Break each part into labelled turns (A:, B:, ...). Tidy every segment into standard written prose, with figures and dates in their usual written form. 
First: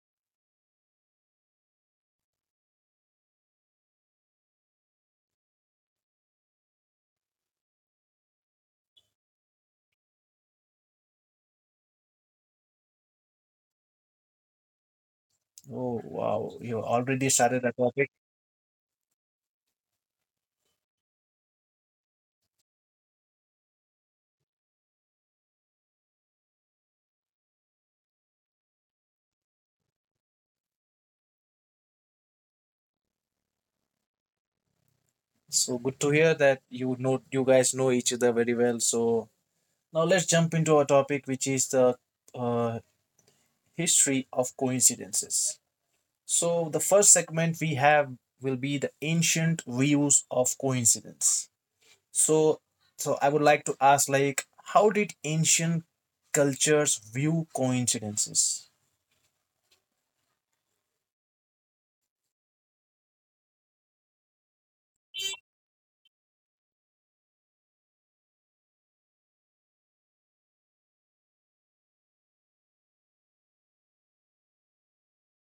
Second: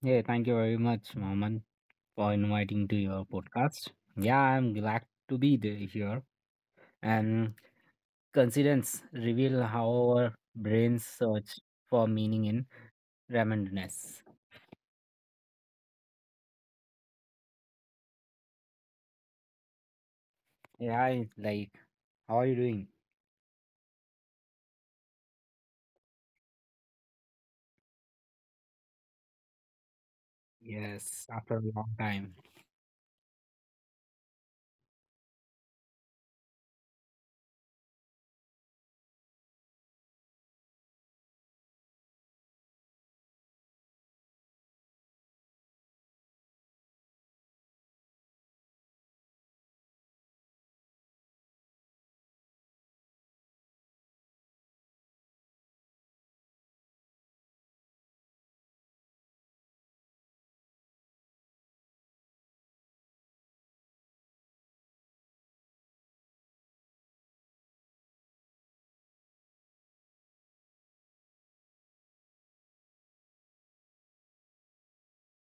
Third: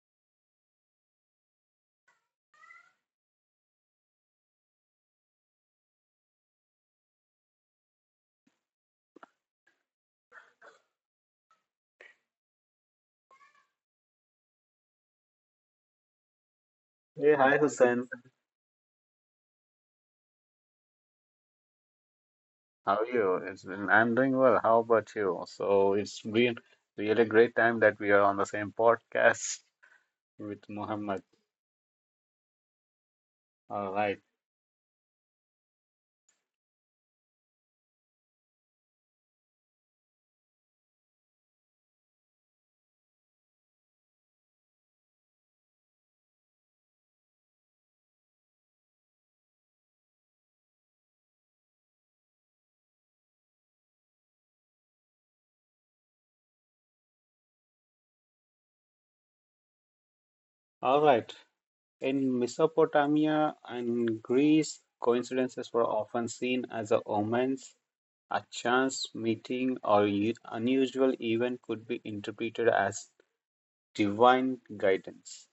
A: Hey, thank you very much, Mohammed, for inviting to your podcast. Yeah, I'm glad to be there here. And coincidence reveal how our brains search for meaning in randomness.
B: Oh, wow. You already
C: Hey, hi
B: started a
C: Hussein.
B: topic.
A: Yeah, it's like, how are you doing?
C: How are you? I'm doing well. How about you? So it's been really great time that we are on the same podcast with Mohammed.
A: Yes, after a long time.
C: All right.
B: So, good to hear that you guys know each other very well. So, now let's jump into our topic, which is the uh, history of coincidences. So, the first segment we have will be the ancient views of coincidence. So, so, I would like to ask, like, how did ancient cultures view coincidences?
C: All right. In Mesopotamia and Greece, coincidences were often seen as a omens. A chance meeting or unusual event could be interpreted as divine guidance.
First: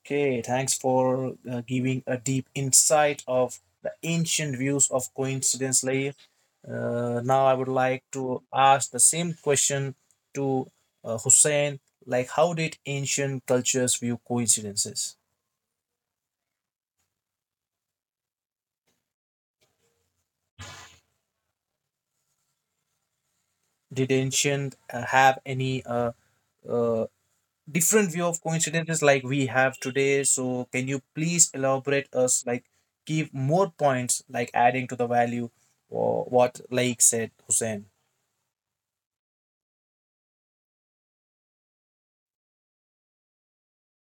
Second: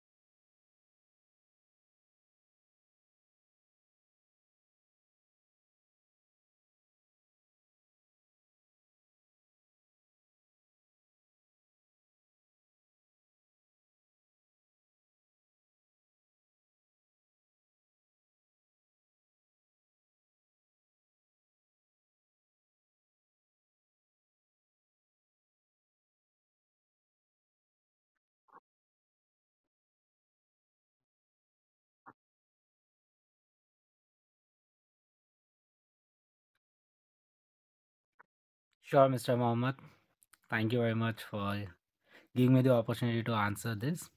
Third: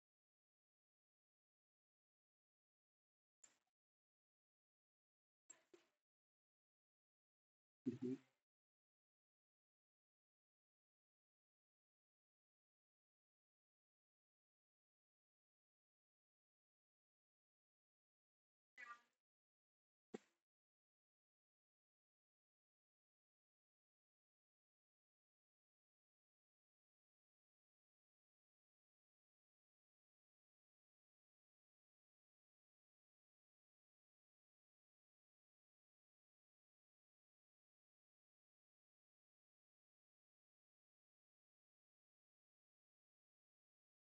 B: Okay, thanks for giving a deep insight of the ancient views of coincidence, Lair. Now, I would like
C: Mhm.
B: to ask the same question to Hussein. Like, how did ancient cultures view coincidences? Did ancient have any uh, different view of coincidences like we have today. So can you please elaborate us like give more points like adding to the value or what like said Hussein?
A: Sure, Mr. Mohammed. Thank you very much for. Give me the opportunity to answer this.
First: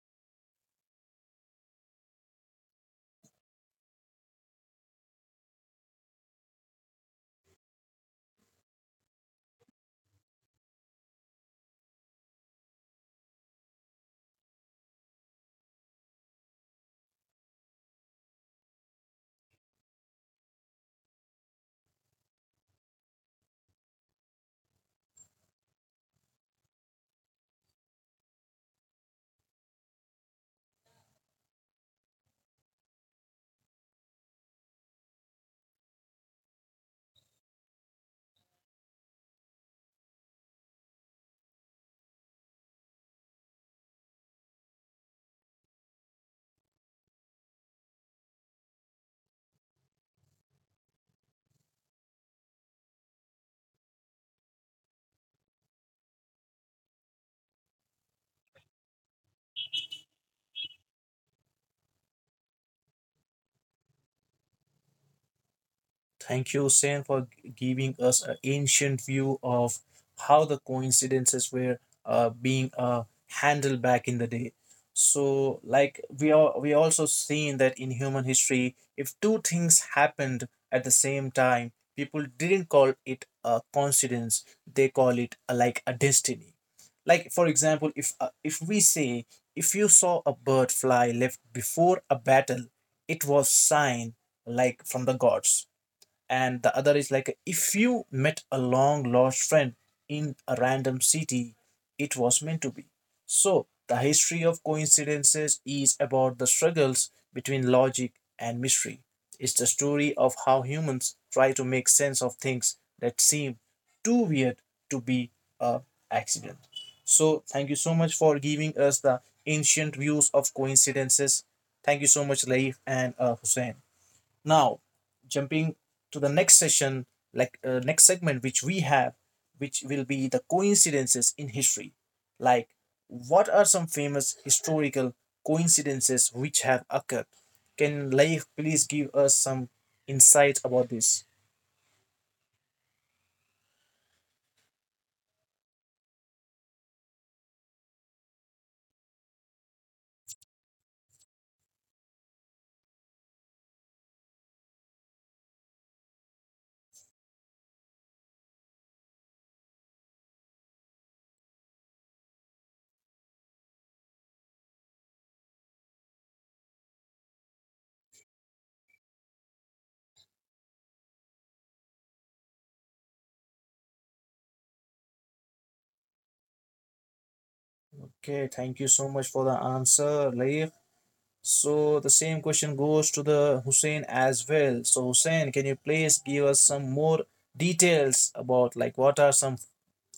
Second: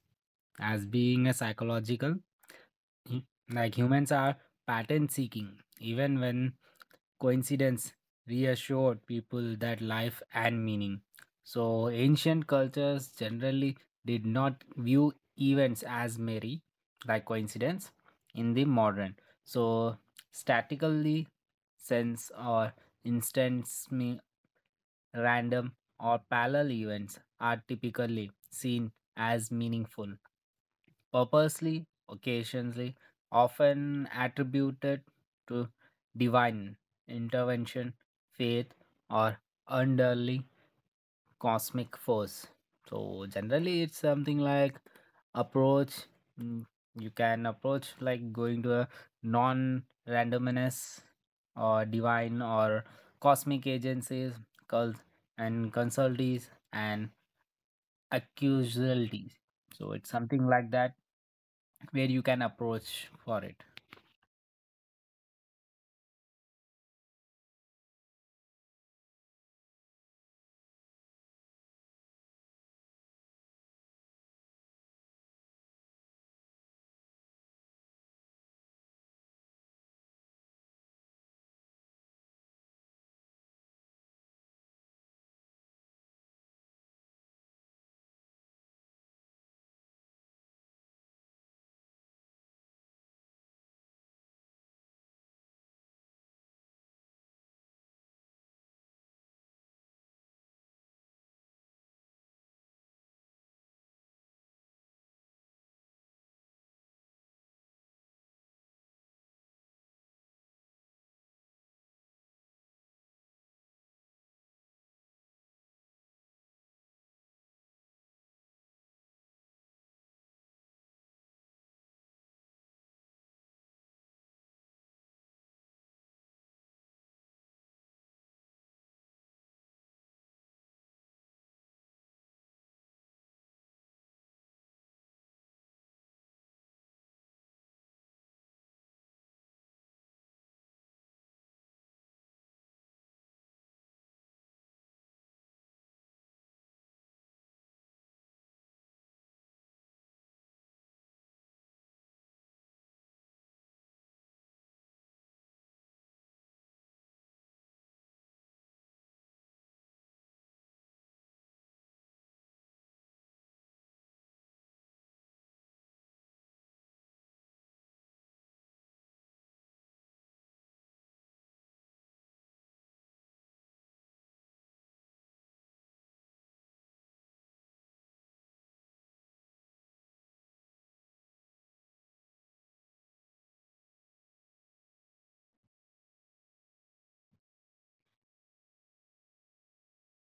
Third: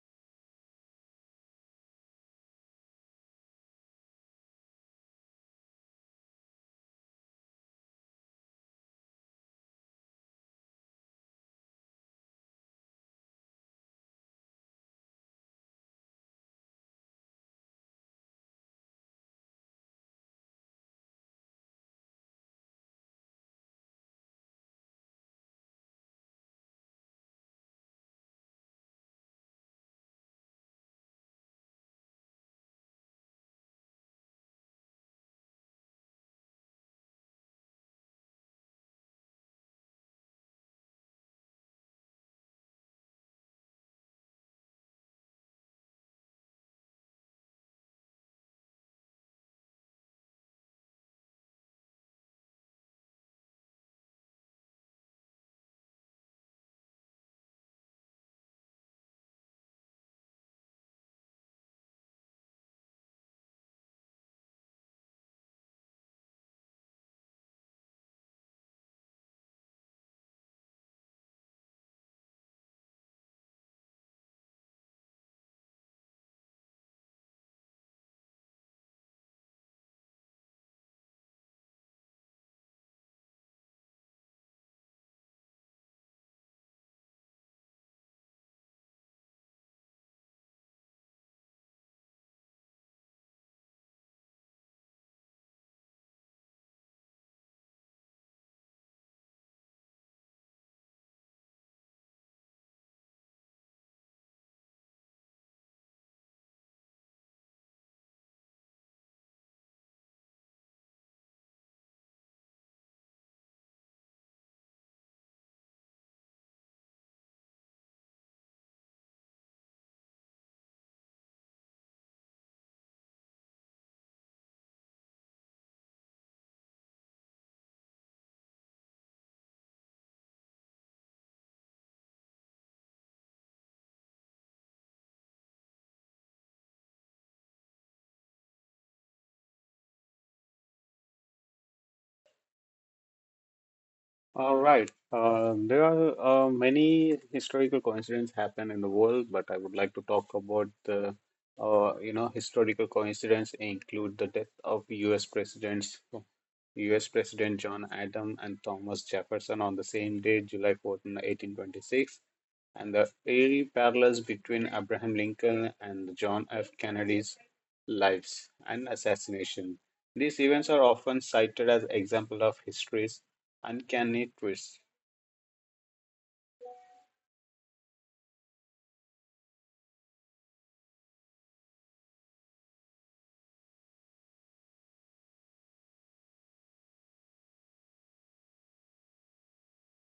A: As being a psychological, hu- like humans are pattern seeking, even when coincidence reassured people that life and meaning. So, ancient cultures generally did not view events as merry, like coincidence, in the modern. So, statically sense or instance random, or parallel events are typically seen as meaningful, purposely, occasionally, often attributed to divine intervention, faith, or underlying cosmic force. So generally, it's something like approach. mm, You can approach like going to a non-randomness or divine or cosmic agencies cult and consultees and accusations. So it's something like that where you can approach for it.
B: Thank you, Sen, for giving us an ancient view of how the coincidences were being handled back in the day. So, like we also seen that in human history, if two things happened at the same time, people didn't call it a coincidence; they call it a, like a destiny. Like for example, if we say if you saw a bird fly left before a battle, it was sign like from the gods, and the other is like if you met a long lost friend in a random city, it was meant to be. So the history of coincidences is about the struggles between logic and mystery. It's the story of how humans try to make sense of things that seem too weird to be a accident. So thank you so much for giving us the ancient views of coincidences. Thank you so much, Laif and Hussein. Now jumping to the next session, like next segment which we have, which will be the coincidences in history. Like what are some famous historical coincidences which have occurred? Can Laif please give us some insight about this?
C: All right. There are many historical coincidences happen in the world, but I would like to talk about the historical coincidence include the death of U.S. presidents, US President John Adams and Thomas Jefferson on the same day, July 14, 1826, and the eerie parallels between Abraham Lincoln and John F. Kennedy's lives and assassination. These events are often cited as examples of history's uncanny twists.
B: Okay, thank you so much for the answer, Laif. So the same question goes to the Hussein as well. So Hussein, can you please give us some more details about like what are some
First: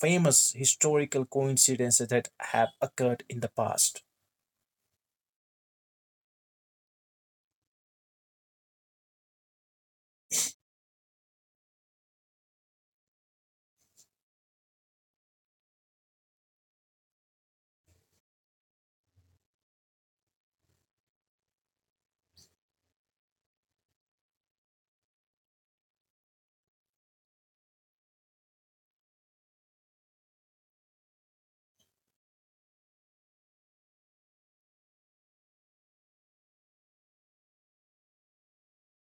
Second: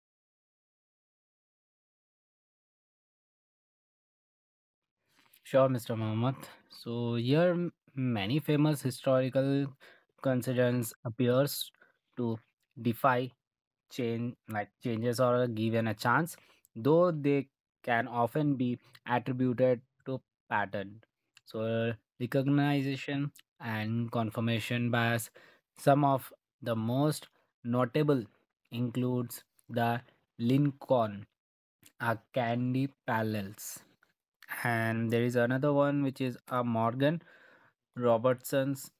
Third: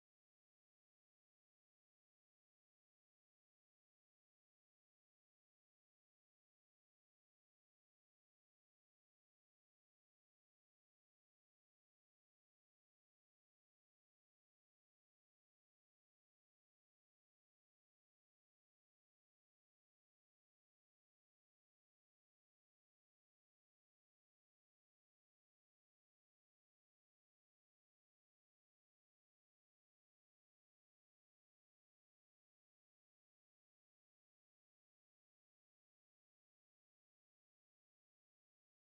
B: famous historical coincidences that have occurred in the past?
A: Sure, Mr. Mohammed. So here many famous historical coincidence appears to defy change like changes or are given a chance, though they can often be attributed to pattern. So recognition and confirmation bias. Some of the most notable includes the Lincoln, a Candy Parallels. And there is another one which is a Morgan Robertson's,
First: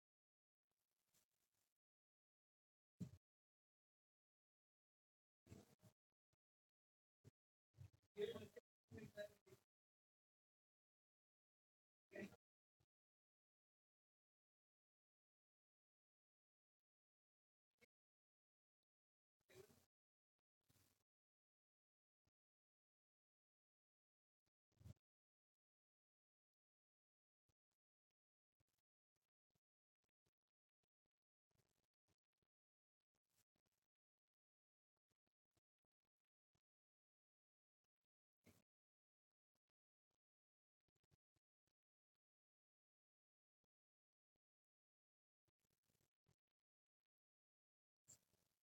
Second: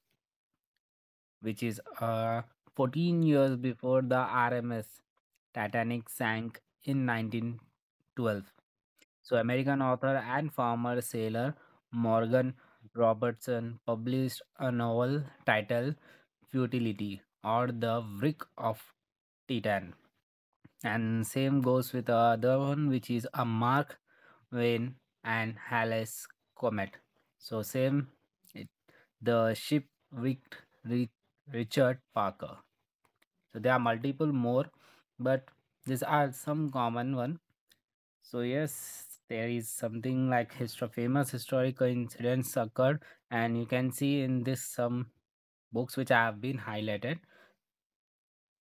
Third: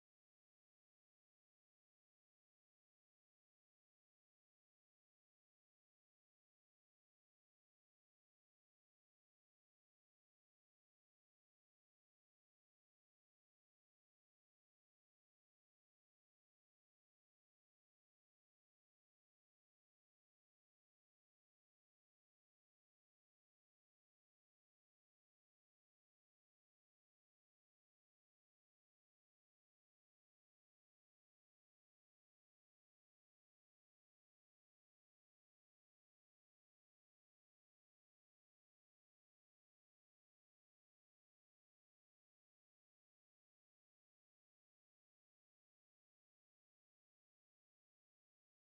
A: which is 14 years before the RMS Titanic sank in 1912. So, American author and former sailor Morgan Robertson published a novel titled Futility or The Wreck of Titan. And same goes with the other one, which is a Mark Wayne and Halley's Comet. So, same, it, the ship wrecked re- Richard Parker. So there are multiple more, but these are some common one. So yes, there is something like history, famous historical incidents occurred, and you can see in this some books which have been highlighted.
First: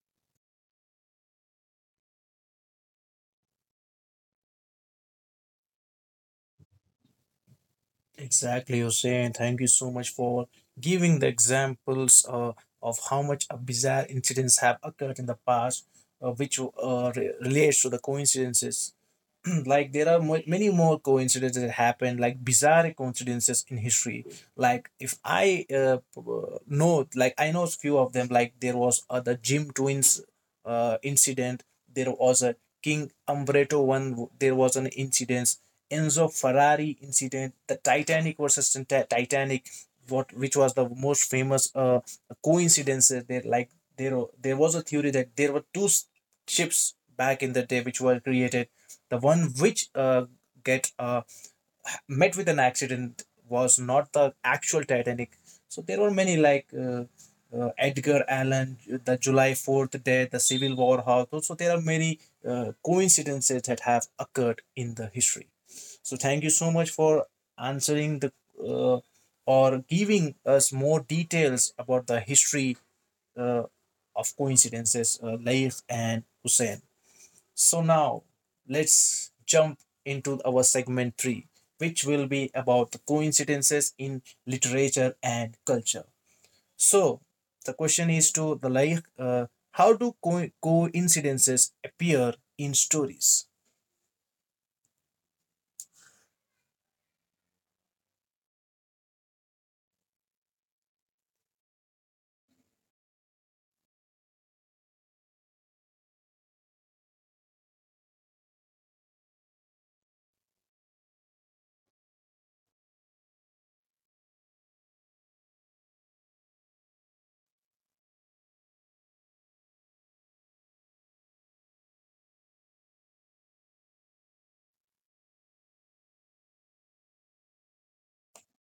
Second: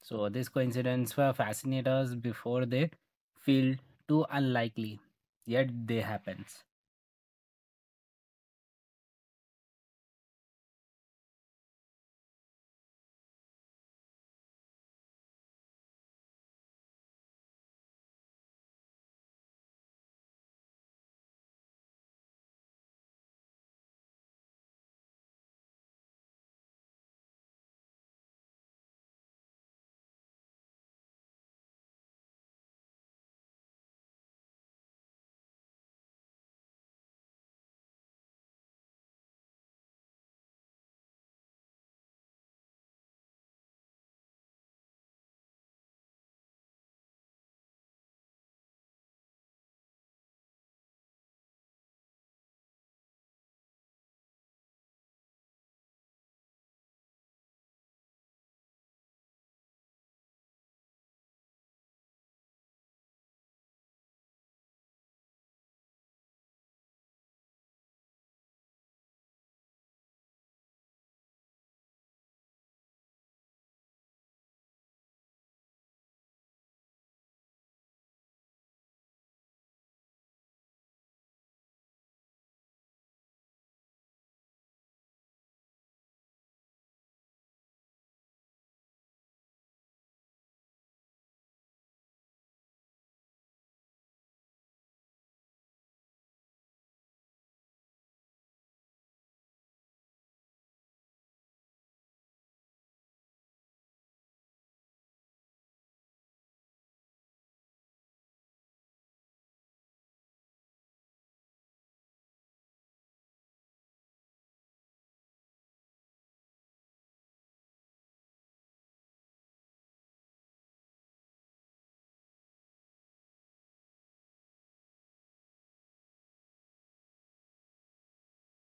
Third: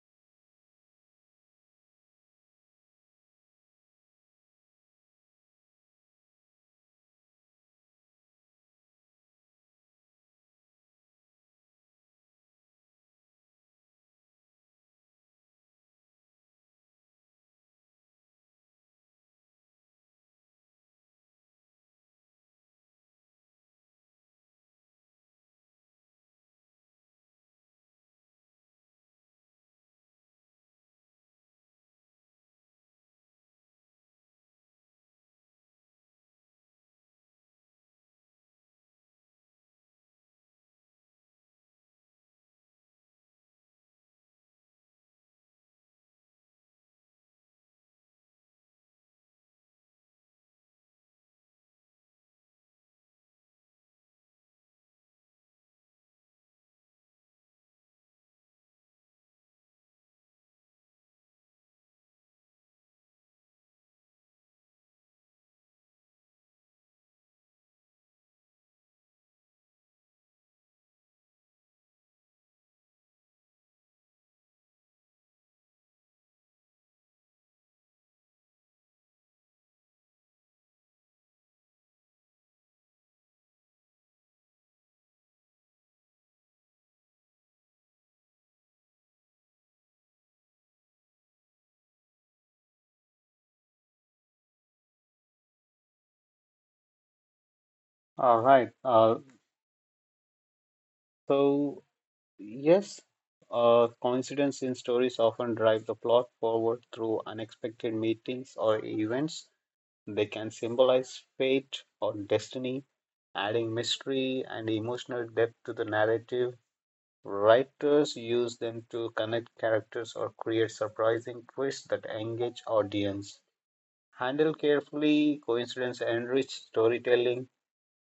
A: So these coincidences were fascinators before they feel too unlikely, yet they happens.
B: Exactly, Hussein. Thank you so much for giving the examples of how much bizarre incidents have occurred in the past, which relates to the coincidences. Like there are many more coincidences that happen, like bizarre coincidences in history. Like if I know, like I know few of them. Like there was the Jim twins incident, there was a king Umbretto one, there was an incident, Enzo Ferrari incident, the Titanic versus Titanic. What, which was the most famous coincidence there? Like there was a theory that there were two ships back in the day which were created. The one which get met with an accident was not the actual Titanic. So there were many like Edgar Allan, the July 4th death, the Civil War. How so there are many coincidences that have occurred in the history. So thank you so much for answering the uh, or giving us more details about the history uh, of coincidences, Laif and Hussein. So now let's jump into our segment 3, which will be about the coincidences in literature and culture. So the question is to the like, how do coincidences appear in stories?
C: All right. So, yes, Coincidence in stories often drive the plot forward through unexpected meetings or events. They can symbolize fate or destiny, adding mystery and emotional depth to the narrative. Writers use them to connect characters or create surprising twists that engage audience. Handled carefully, coincidence enrich storytelling.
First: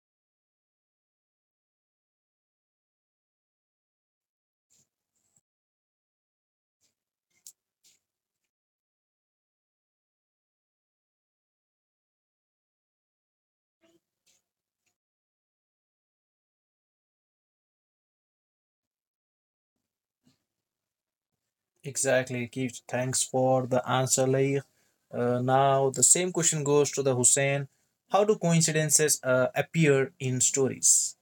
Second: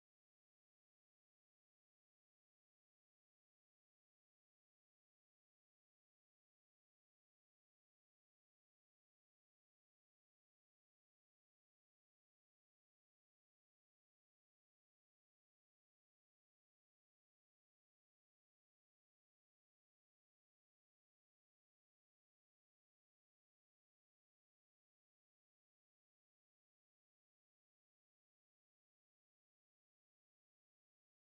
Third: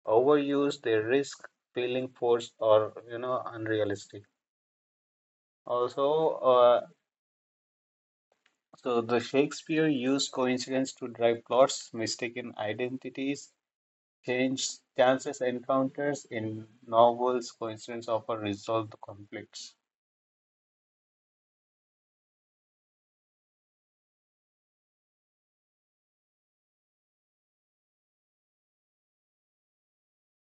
C: Overuse, they risk feeling forced or unrealistic. Also, the Shakespeare used coincidence to drive plots, mistaken identities. Change Chances encounters in novels coincidence often resolve the conflicts.
B: Exactly, Keith. Thanks for the answer, Laik. Now the same question goes to the Hussein. How do coincidences appear in stories?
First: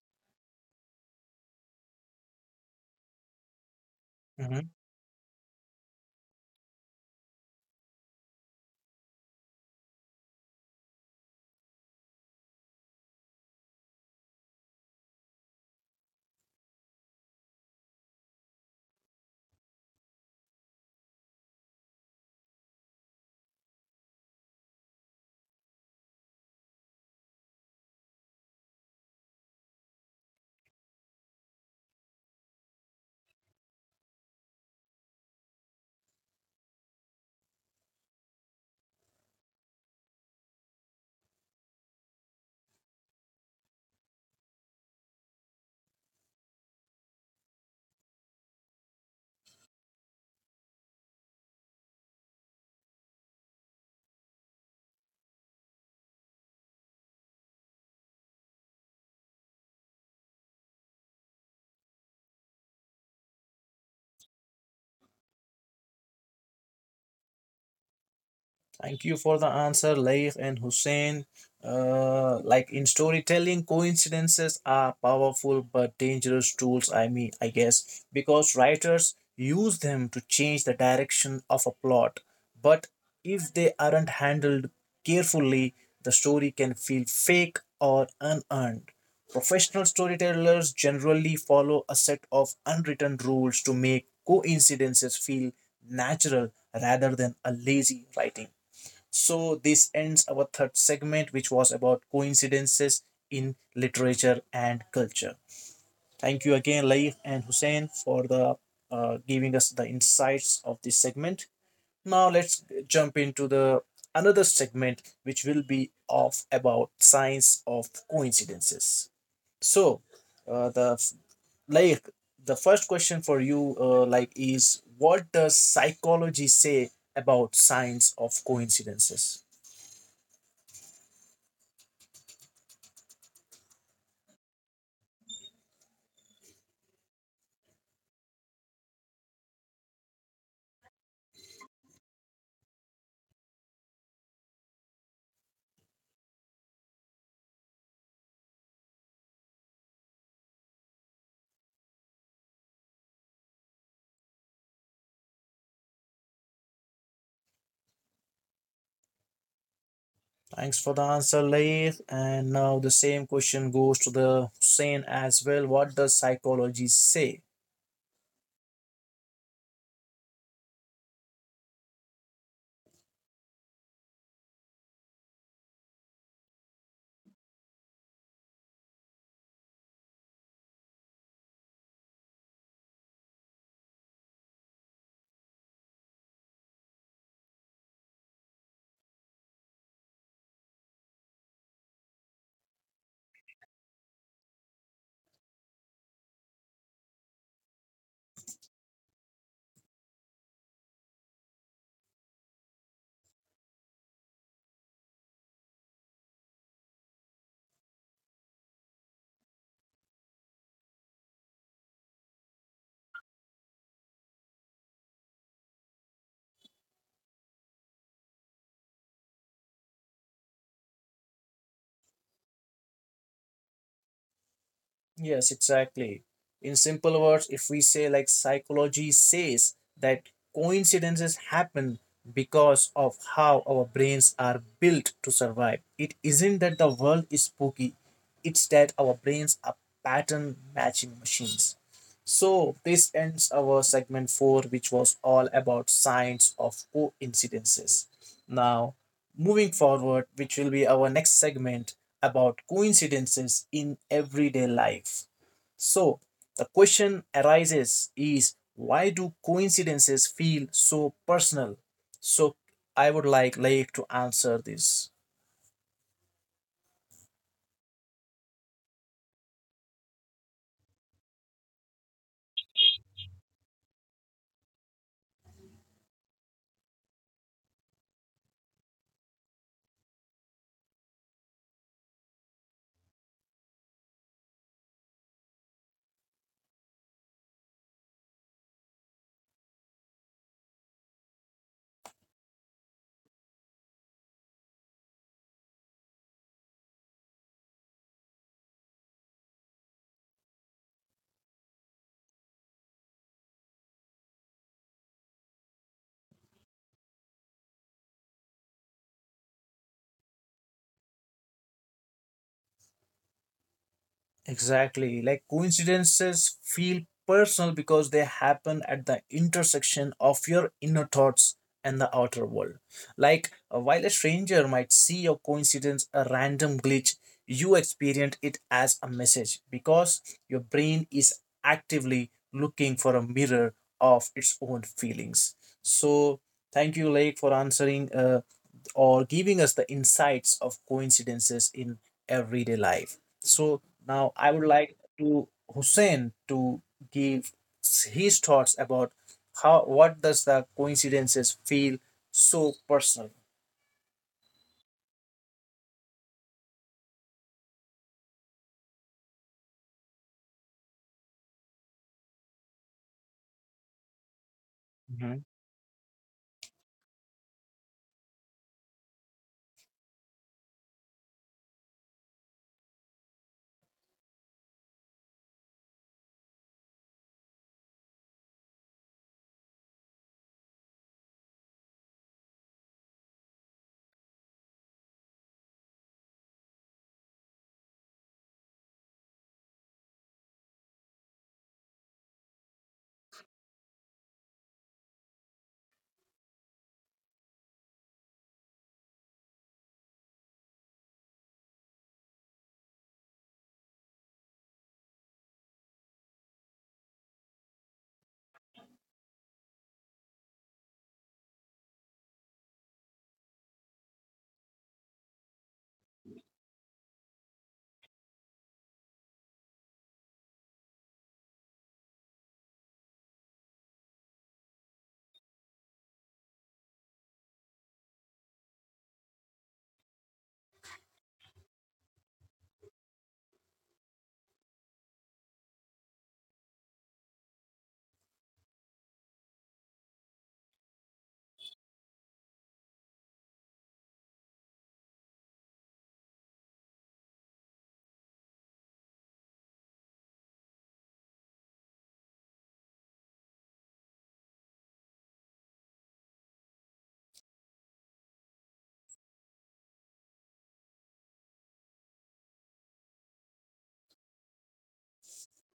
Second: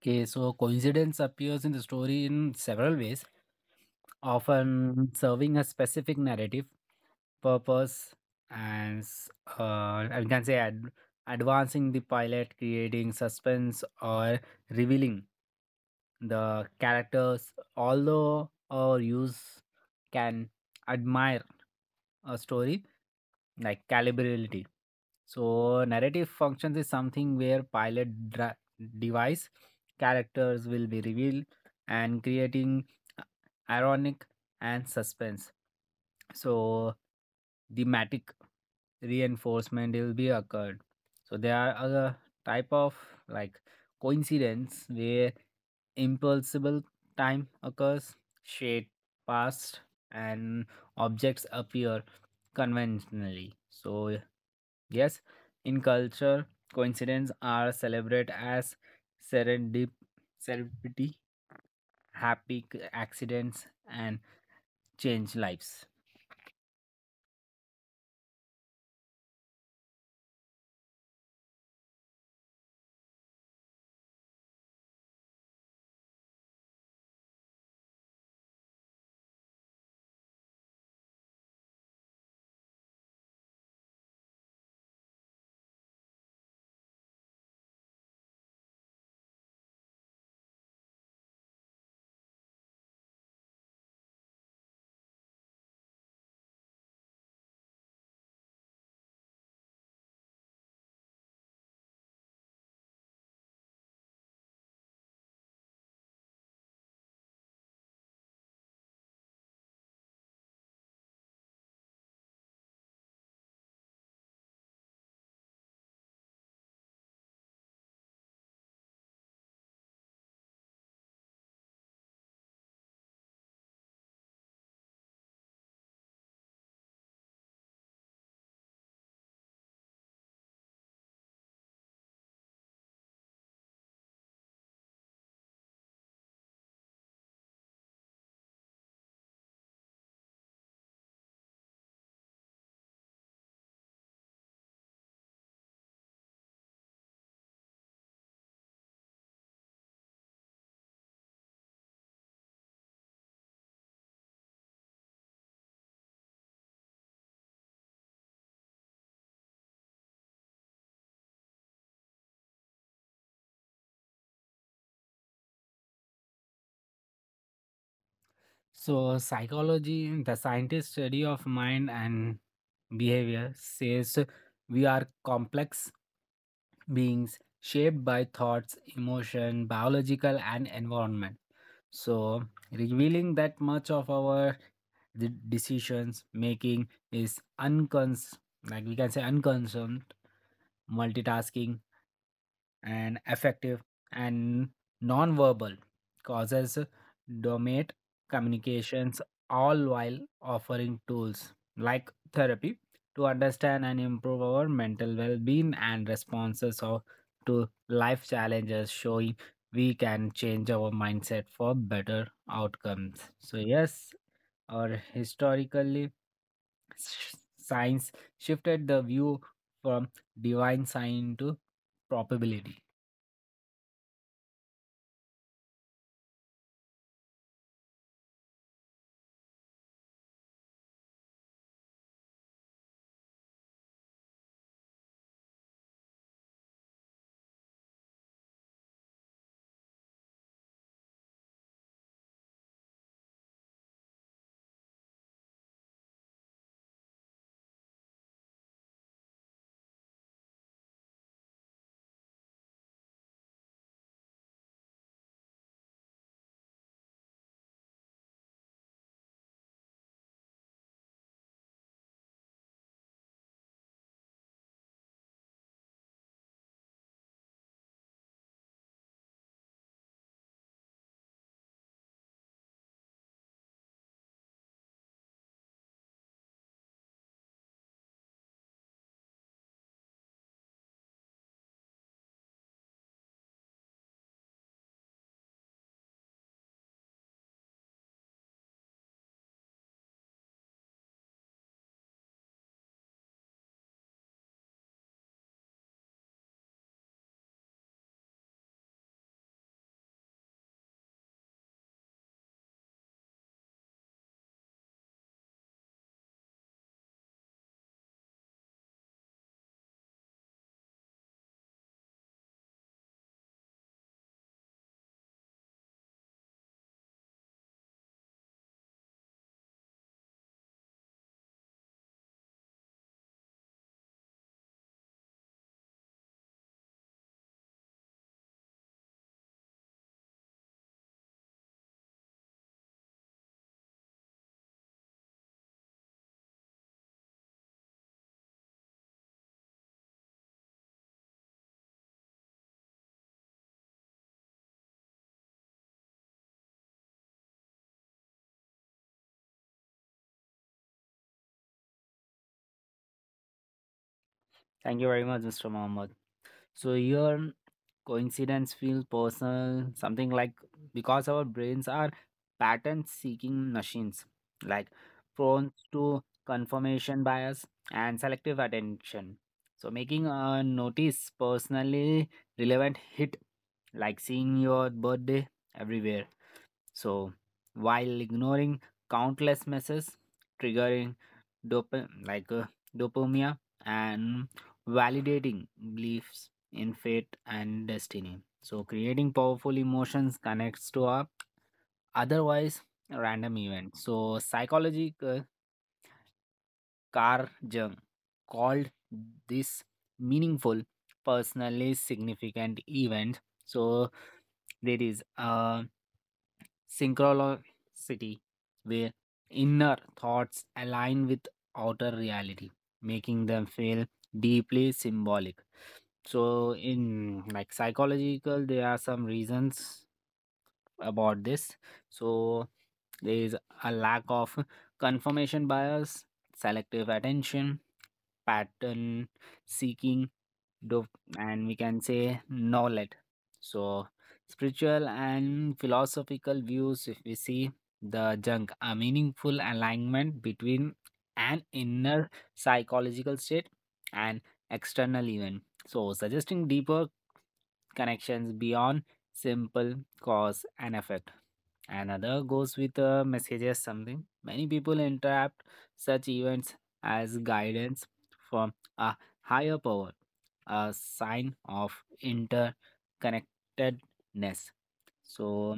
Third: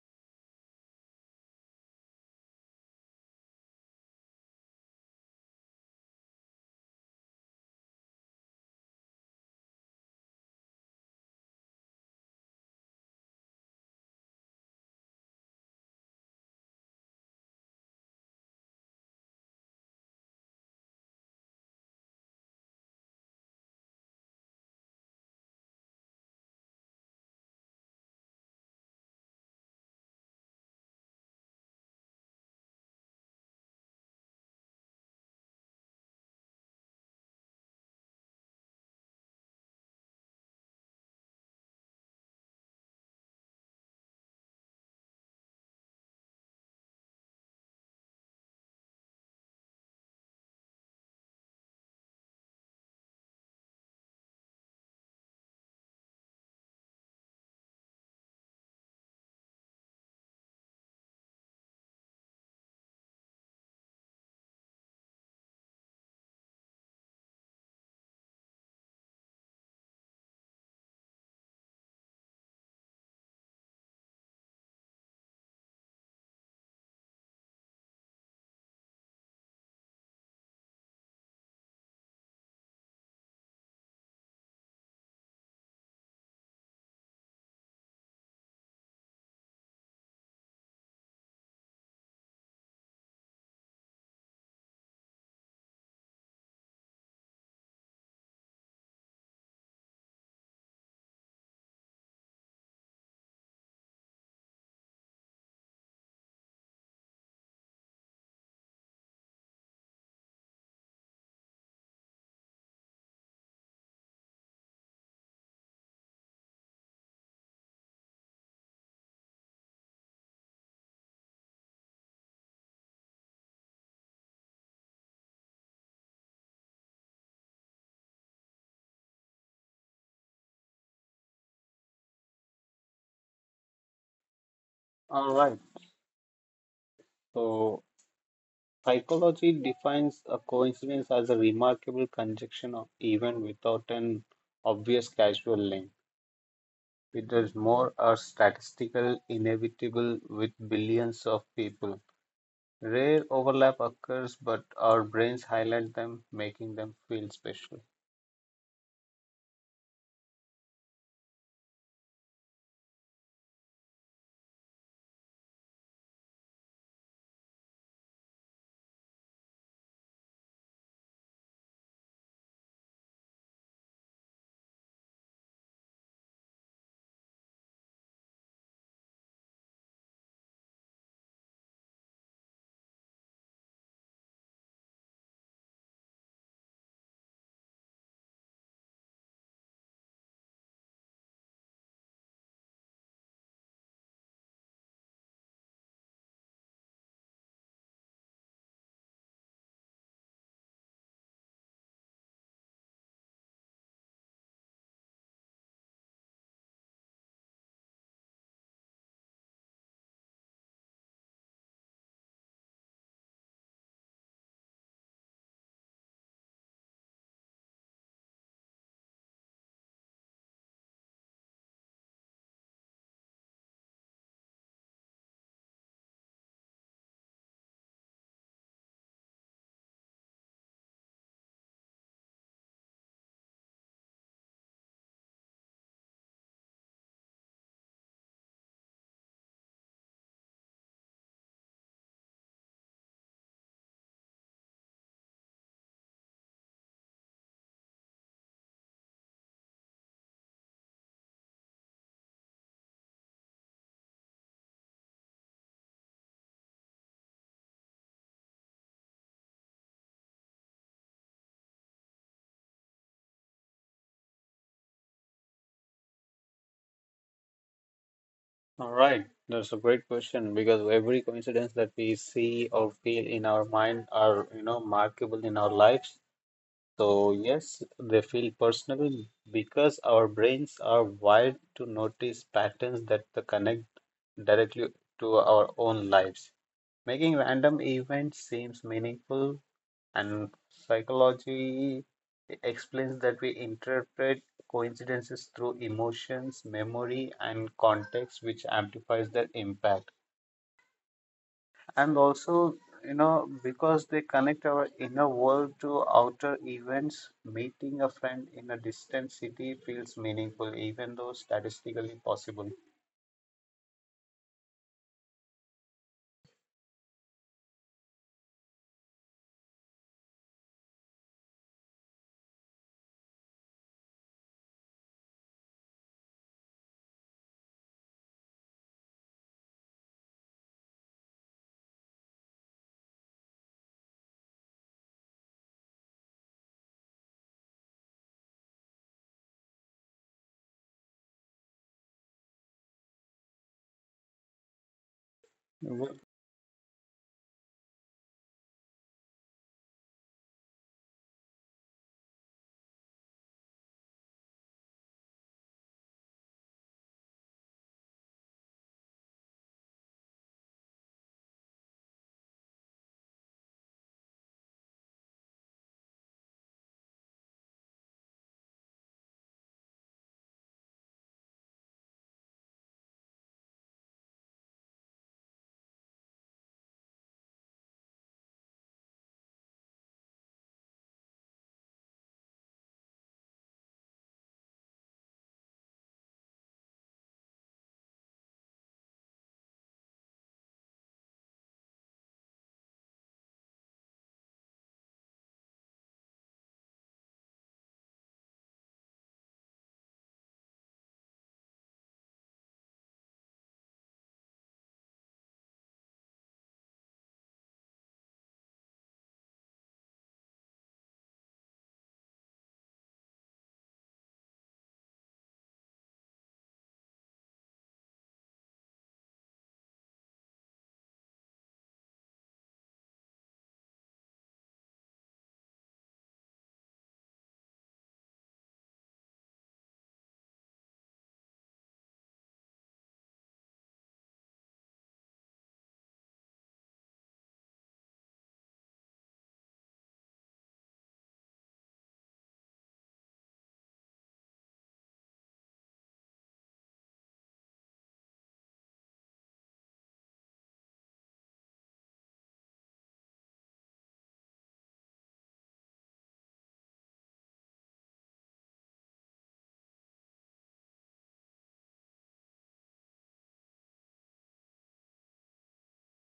A: Okay, so coincidence appears in the story in several ways,
B: Mhm.
A: often serving a specific narrative, purpose, and I can say advancing the pilot, creating suspense, or revealing the characters. Although our use can admire a story, like calibrability. So narrative functions is something where pilot device characters will be revealed and creating uh, ironic and suspense. So thematic reinforcement will be occurred. So there are other type of like coincidence where impulsible time occurs, shade passed, and objects appear conventionally. So, yes, in culture, coincidence are celebrated as serendip- serendipity, happy accidents, and change lives.
B: Thank you for the answer, Laif and Hussein. Like in storytelling, coincidences are powerful but dangerous tools, I mean, I guess, because writers use them to change the direction of a plot. But if they aren't handled carefully, the story can feel fake or unearned. Professional storytellers generally follow a set of unwritten rules to make coincidences feel natural rather than a lazy writing. So, this ends our third segment, which was about coincidences in literature and culture. Thank you again, Laif and Hussein, for the giving us the insights of this segment. Now, let's jump into the another segment, which will be of about science of coincidences. So, uh, the like the first question for you, like, is what does psychology say about science of coincidences?
C: All right. So psychology defines a coincidence as a remarkable conjunction of event without an obvious causal link. It is more a statistical inevitable with billions of people. Rare overlap occurs, but our brains highlight them, making them feel special.
B: Thanks for the answer, Lair. And now the same question goes to the Hussein as well. What does psychology say?
A: So, psychology, the scientist study of mind and behavior, says we are complex beings shaped by thoughts, emotion, biological, and environment. So, revealing that much of our the decisions making is uncons like we can say unconcerned, multitasking and affective and non-verbal causes dominate communications, all while offering tools like therapy to understand and improve our mental well-being and responses of, to life challenges, showing we can change our mindset for better outcomes. So yes, or historically, science shifted the view from divine sign to probability.
B: Yes, exactly. In simple words, if we say like psychology says that coincidences happen because of how our brains are built to survive, it isn't that the world is spooky, it's that our brains are pattern matching machines. So this ends our segment 4 which was all about science of coincidences. Now moving forward which will be our next segment about coincidences in everyday life. So the question arises is why do coincidences feel so personal? So I would like to answer this.
C: All right, that's a great question because every coincidence that we see or feel in our mind are, you know, markable in our lives. So, yes, they feel personal because our brains are wired to notice patterns that the connect directly to our own lives, making random events seems meaningful, and psychology explains that we interpret coincidences through emotions, memory, and context, which amplifies their impact. And also, you know, because they connect our inner world to outer events, meeting a friend in a distant city feels meaningful, even though statistically possible.
B: Exactly. Like coincidences feel personal because they happen at the intersection of your inner thoughts and the outer world. Like while a stranger might see your coincidence a random glitch, you experience it as a message because your brain is actively looking for a mirror of its own feelings. So, thank you, Lake, for answering or giving us the insights of coincidences in everyday life. So now I would like to
C: Well,
B: Hussein to give his thoughts about how what does the coincidences feel so personal.
A: Thank you very much, Mr. Mohammed. So your coincidence feel personal, something like because our brains are pattern seeking machines, like prone to confirmation bias and selective attention. So making a notice personally relevant hit, like seeing your birthday everywhere. So while ignoring countless misses, triggering dopa- like uh, dopamine and validating beliefs in fate and destiny, so creating powerful emotions connects to our otherwise random event. So psychology, Carl Jung called this meaningful, personally significant event. So there is a synchronicity, where inner thoughts align with outer reality, making them feel deeply symbolic. So in like psychological, there are some reasons about this. So there is a lack of confirmation bias, selective attention, pattern seeking, dop- and we can say knowledge. So spiritual and philosophical views, if we see the junk, a meaningful alignment between an inner psychological state and external event, so suggesting deeper connections beyond simple cause and effect. Another goes with a messages something. Many people interpret such events as guidance from a higher power, a sign of interconnectedness. So,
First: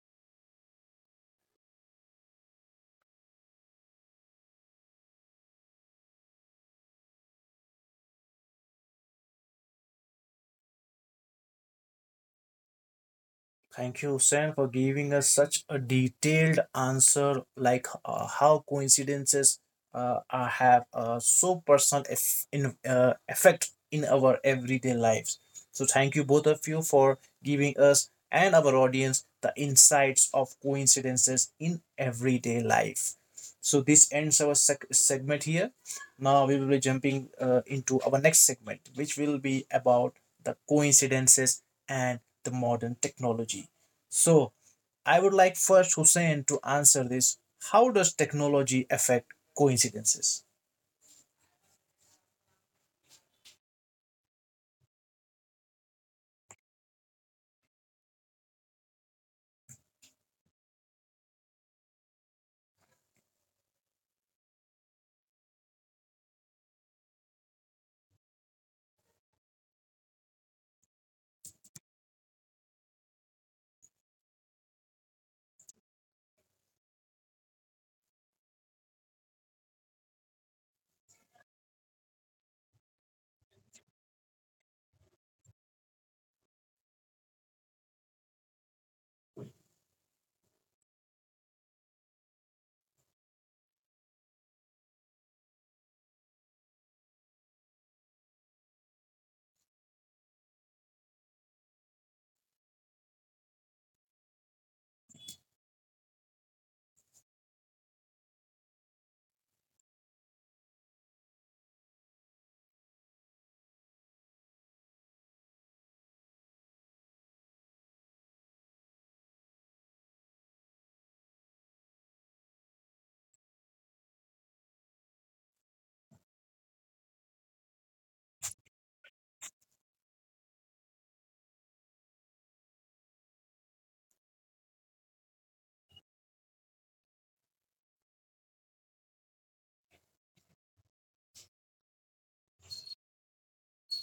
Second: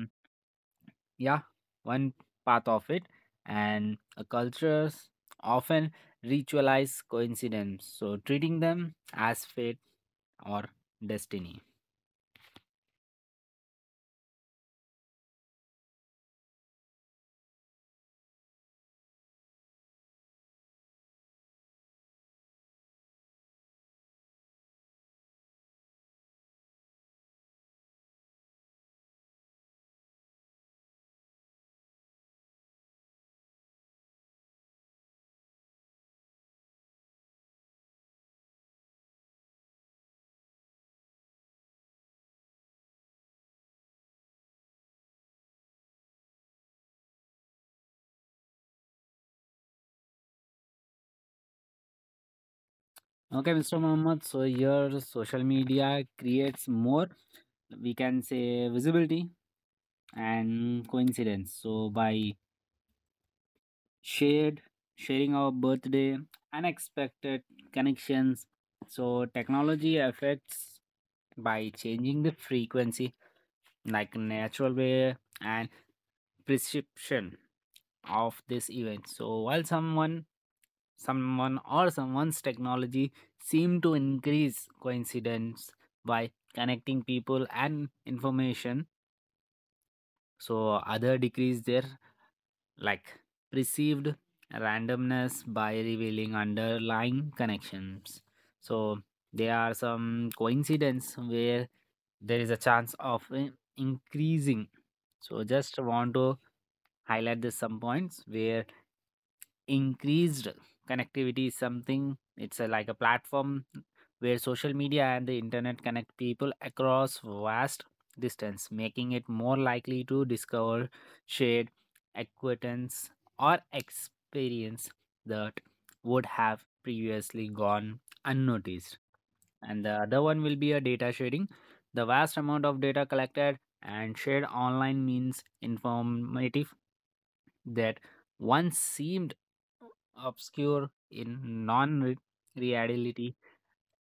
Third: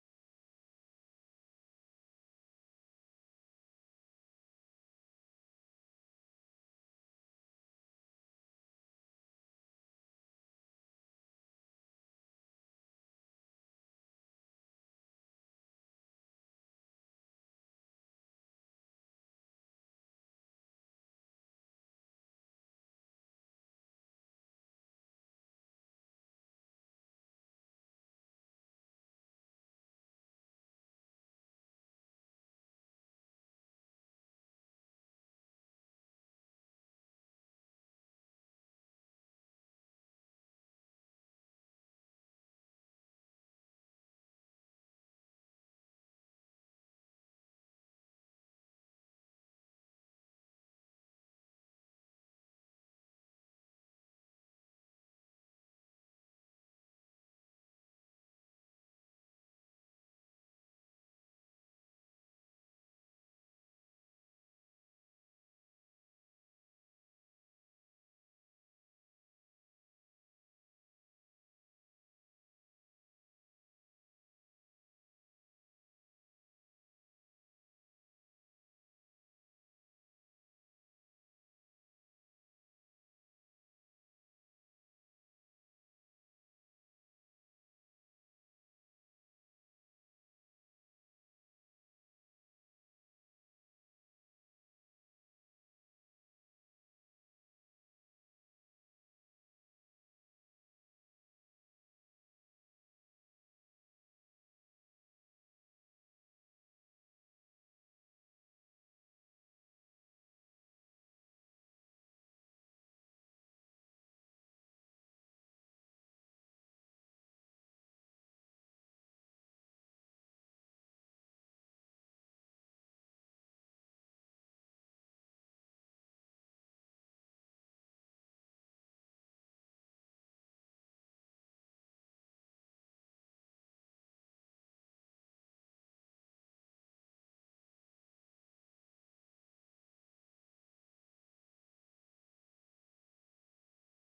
A: yeah, one part of it. And cultures often ritualize coincidence. So, treating them as fate or destiny.
B: Thank you, Sam, for giving us such a detailed answer, like how coincidences are, have a so personal effect in our everyday lives. So, thank you both of you for giving us and our audience the insights of coincidences in everyday life. So, this ends our segment here. Now, we will be jumping into our next segment, which will be about the coincidences and the modern technology. So, I would like first Hussein to answer this. How does technology affect coincidences?
A: Okay, Mr. Mohammed. So your social media creates more, we can say, visibility and coincidence. So by shared sharing our birthday, unexpected connections. So technology affects by changing the frequency like natural way and prescription of this event. So while someone or someone's technology seem to increase coincidence by connecting people and information, so other decrease their like perceived randomness by revealing underlying connections. So there are some coincidence where there is a chance of increasing. So just want to highlight this some points where increased connectivity is something. It's a, like a platform where social media and the internet connect people across vast distance, making it more likely to discover, share, acquaintance or experience that would have previously gone unnoticed. And the other one will be a data sharing. The vast amount of data collected and shared online means informative that once seemed obscure in non reality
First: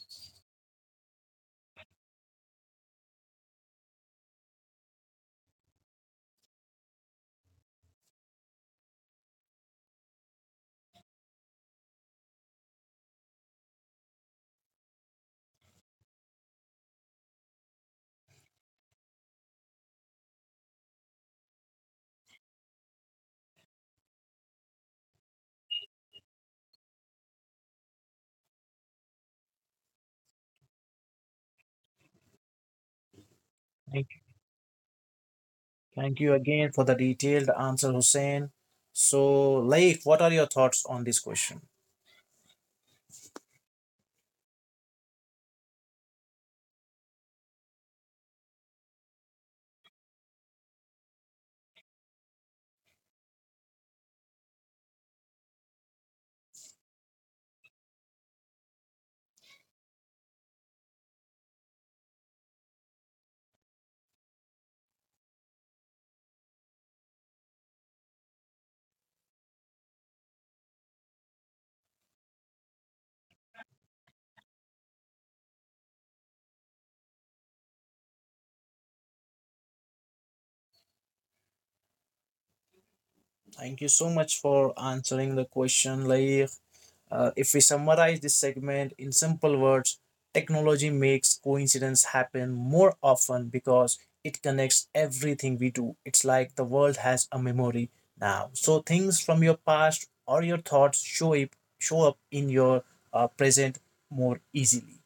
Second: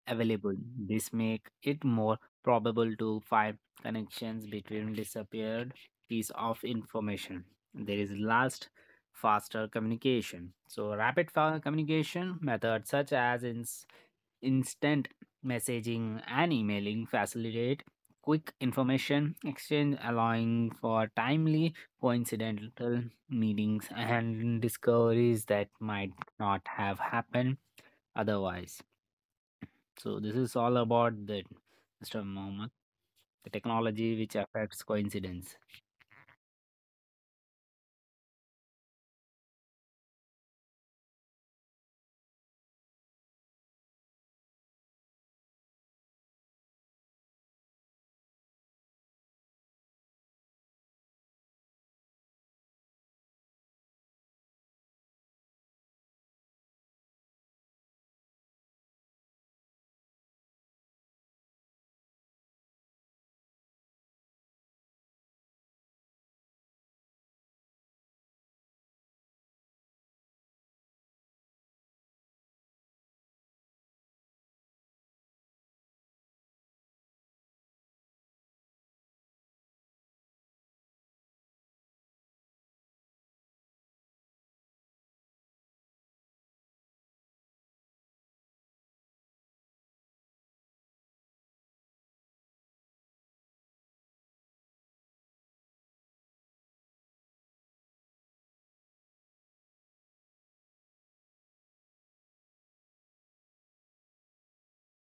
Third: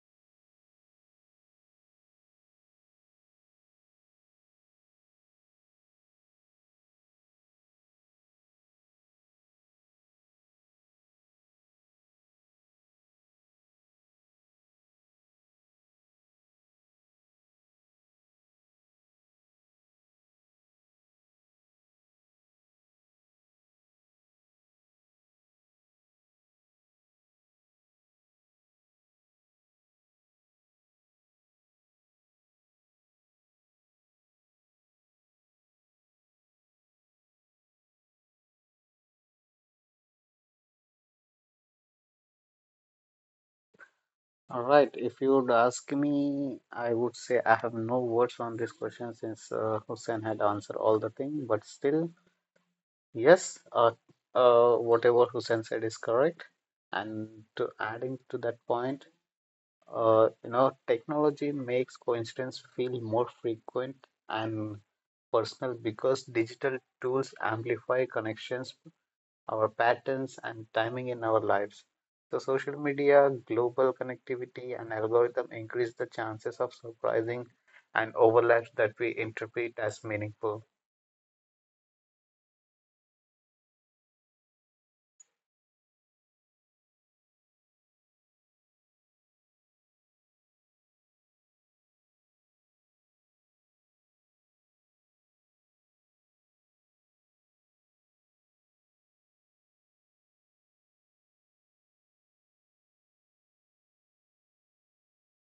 A: available. This make it more probable to find connections between disappeared piece of information. There is last faster communication. So rapid fire communication methods such as in instant messaging and emailing facilitate quick information exchange, allowing for timely coincidental meetings and discoveries that might not have happened otherwise. So this is all about the, Mr. Mohammed, the technology
B: Thank you,
A: which affects coincidence.
B: Thank you again for the detailed answer, Hussein. So, Laik, what are your thoughts on this question?
C: all right, if you would ask me, I would say I have no words on this question since Hussein had answered all the thing, but still, yes, whatever Hussein said is correct. And to adding to that point, you know, technology makes coincidence feel more frequent and personal because digital tools amplify connections, our patterns, and timing in our lives. So, social media, global connectivity, and algorithm increase the chances of surprising and overlaps that we interpret as meaningful.
B: Thank you so much for answering the question. Like, if we summarize this segment in simple words, technology makes coincidence happen more often because it connects everything we do. It's like the world has a memory now, so things from your past or your thoughts show up in your present more easily.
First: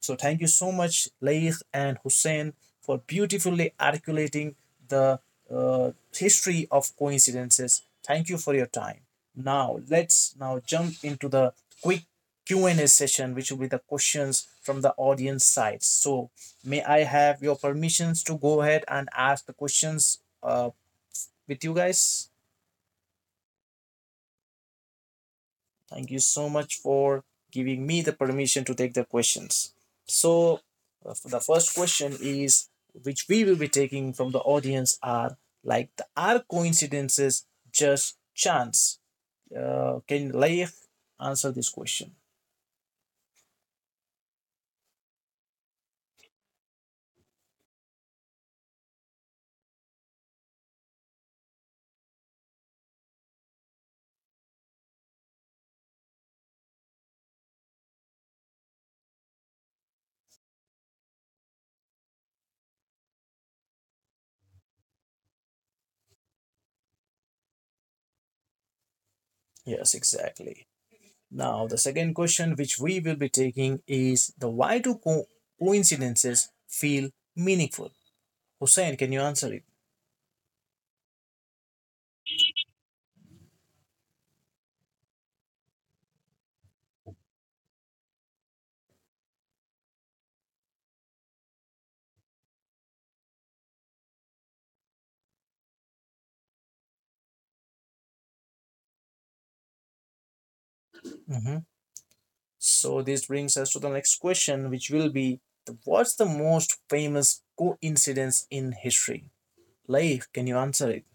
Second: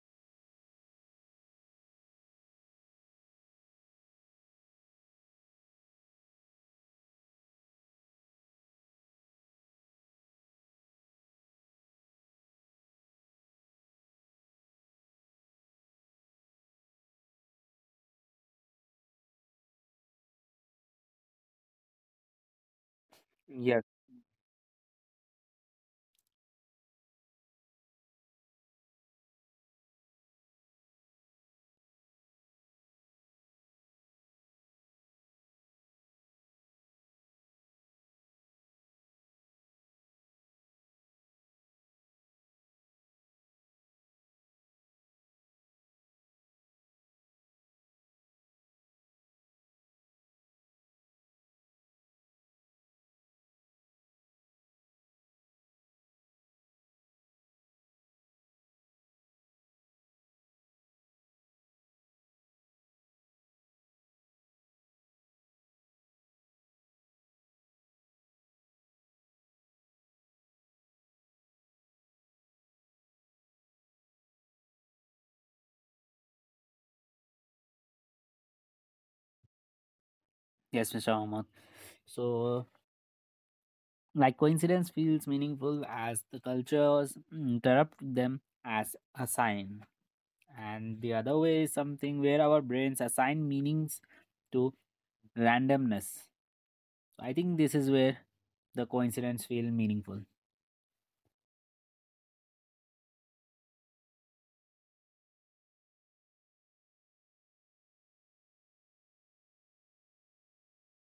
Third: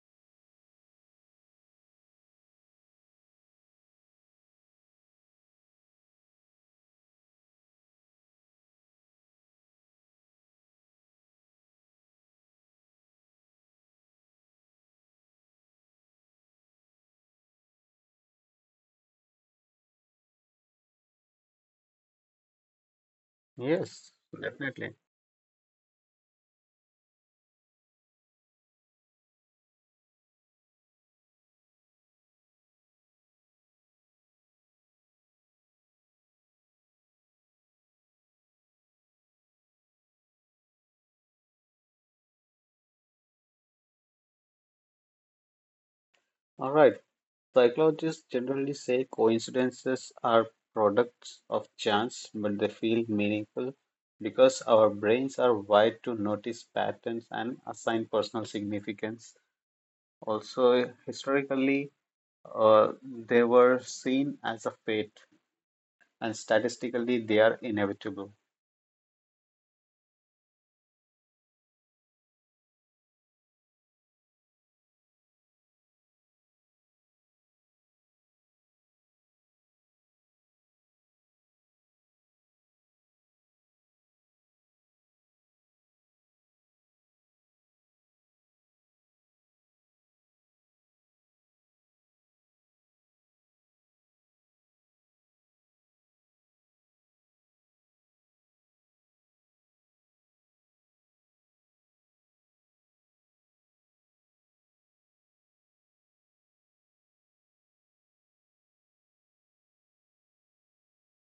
B: So thank you so much, Laith and Hussein, for beautifully articulating the history of coincidences. Thank you for your time. Now let's now jump into the quick Q&A session, which will be the questions from the audience side. So may I have your permissions to go ahead and ask the questions with you guys?
A: Yes.
C: Yes, definitely.
B: Thank you so much for giving me the permission to take the questions. So, the first question is which we will be taking from the audience are like the, are coincidences just chance? Can Laif answer this question?
C: All right. Psychologists generally say coincidences are products of chance, but they feel meaningful because our brains are wired to notice patterns and assign personal significance. Also, historically, uh, they were seen as a fate, and statistically, they are inevitable.
B: Yes, exactly. Now, the second question which we will be taking is the why do coincidences feel meaningful? Hussein, can you answer it?
A: Yes, Mr. Mohammed. So, like, coincidence feels meaningful as the cultures interrupt them as a sign. And the other way is something where our brains assign meanings to randomness. So, I think this is where the coincidence feel meaningful.
B: Mhm. So this brings us to the next question, which will be what's the most famous coincidence in history? Life, can you answer it?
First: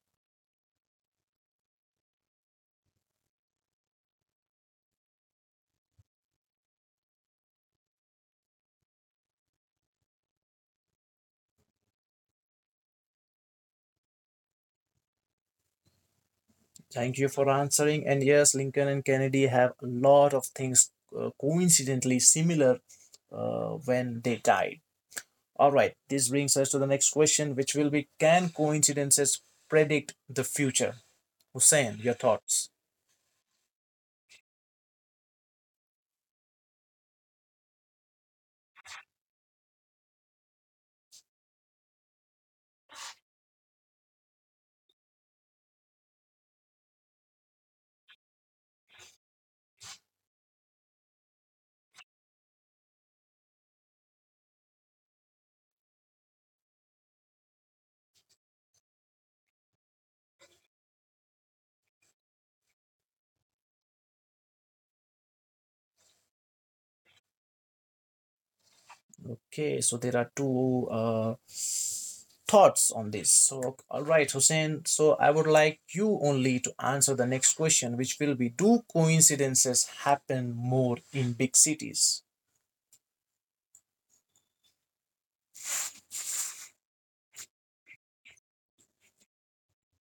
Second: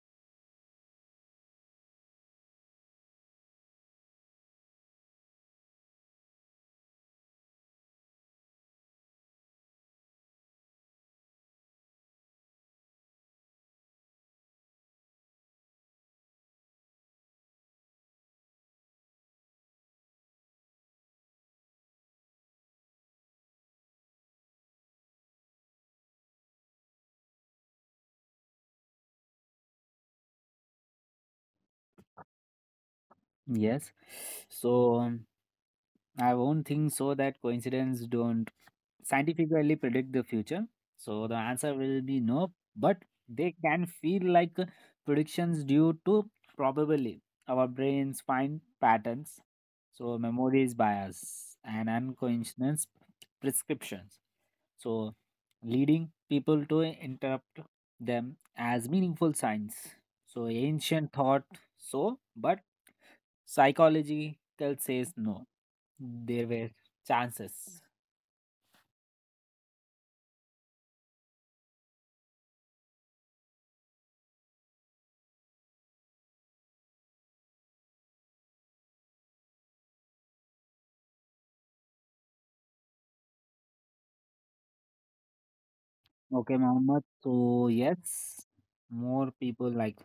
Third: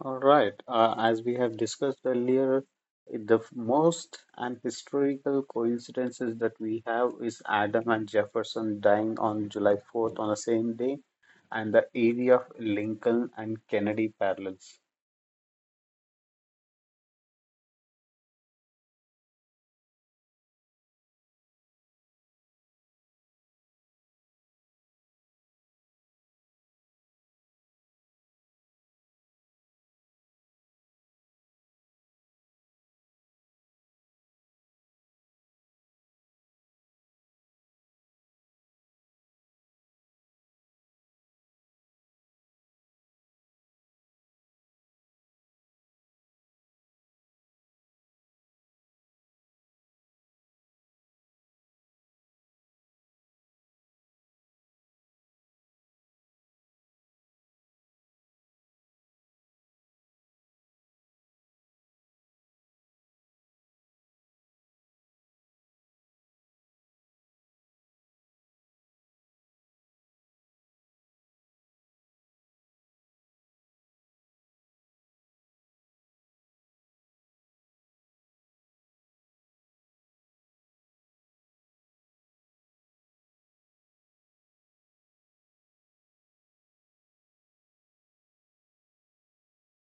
C: All right. As we have discussed earlier, the most and historical coincidences that we have is Adam and Jefferson dying on July 4th on the same day, and the area of Lincoln and Kennedy parallels.
B: Thank you for answering. And yes, Lincoln and Kennedy have a lot of things coincidentally similar when they died. All right, this brings us to the next question, which will be: can coincidences predict the future? Hussein, your thoughts?
A: Yes. So I won't think so that coincidence don't scientifically predict the future. So the answer will be no, but they can feel like predictions due to probably our brains find patterns. So memory is bias and unconscious prescriptions. So leading people to interrupt them as meaningful signs. So ancient thought so, but psychological says no, there were chances.
B: Okay, so there are two thoughts on this. So, all right, Hussein. So, I would like you only to answer the next question, which will be: do coincidences happen more in big cities?
A: Okay, Mohammed. So yes, more people, like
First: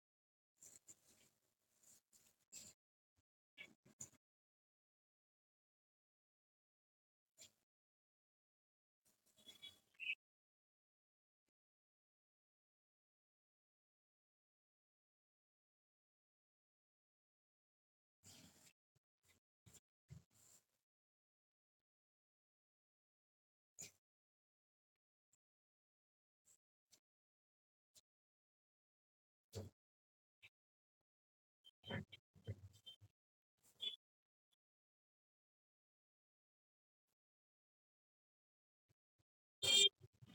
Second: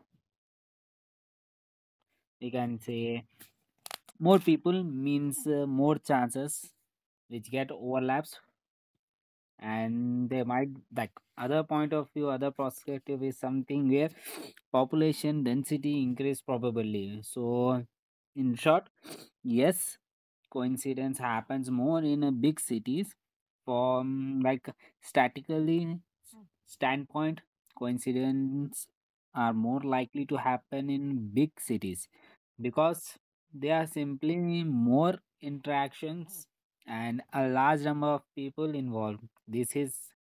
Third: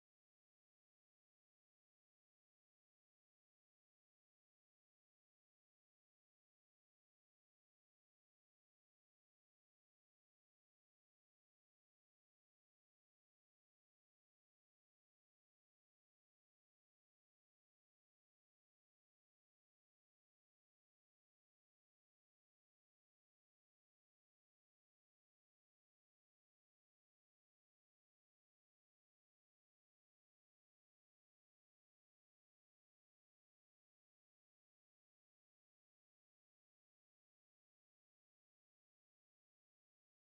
A: we can say more people means more chances which get overlaps, and they might like other point of view, other perspective is something where population density increase probably. So in short, yes, coincidence happens more in big cities. From like statically standpoint, coincidence are more likely to happen in big cities because there are simply more interactions and a large number of people involved. This is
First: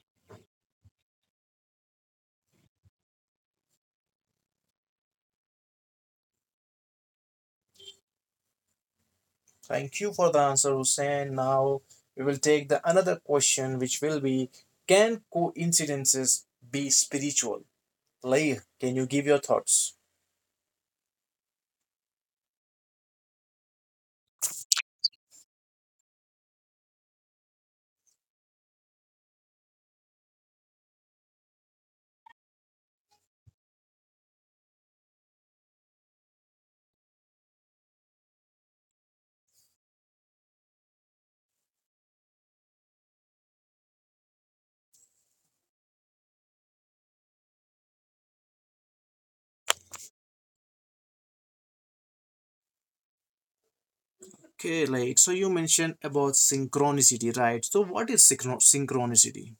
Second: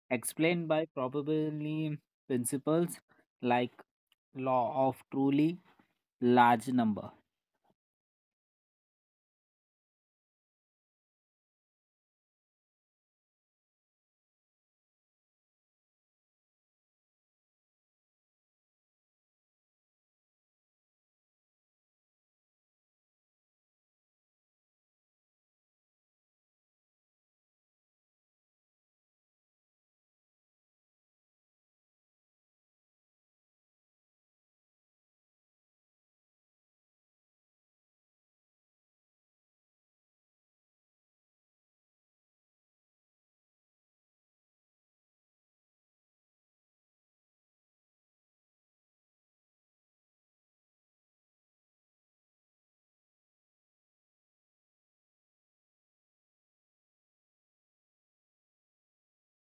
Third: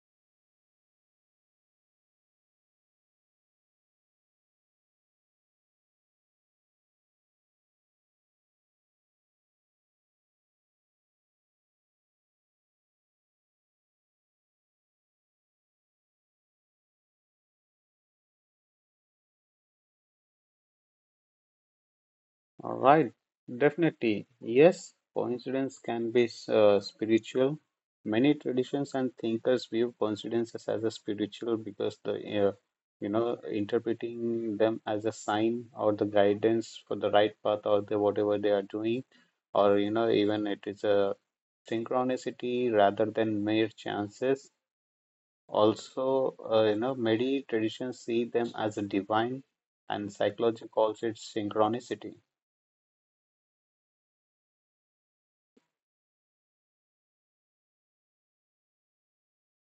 A: explained by probability principles like law of truly large number.
B: Thank you for the answer, Hussein. Now, we will take the another question, which will be: can coincidences be spiritual? Like, can you give your thoughts?
C: All right, definitely. Yes, coincidence can be spiritual. Many traditions and thinkers view coincidences as a spiritual because the uh, interpreting them as a sign or the guidance for the right path or the whatever they are doing, or you know even it is a synchronicity rather than mere chances. Also, you know many traditions see them as a divine, and psychology calls it synchronicity.
B: Okay, like, so you mentioned about synchronicity, right? So, what is synchronicity?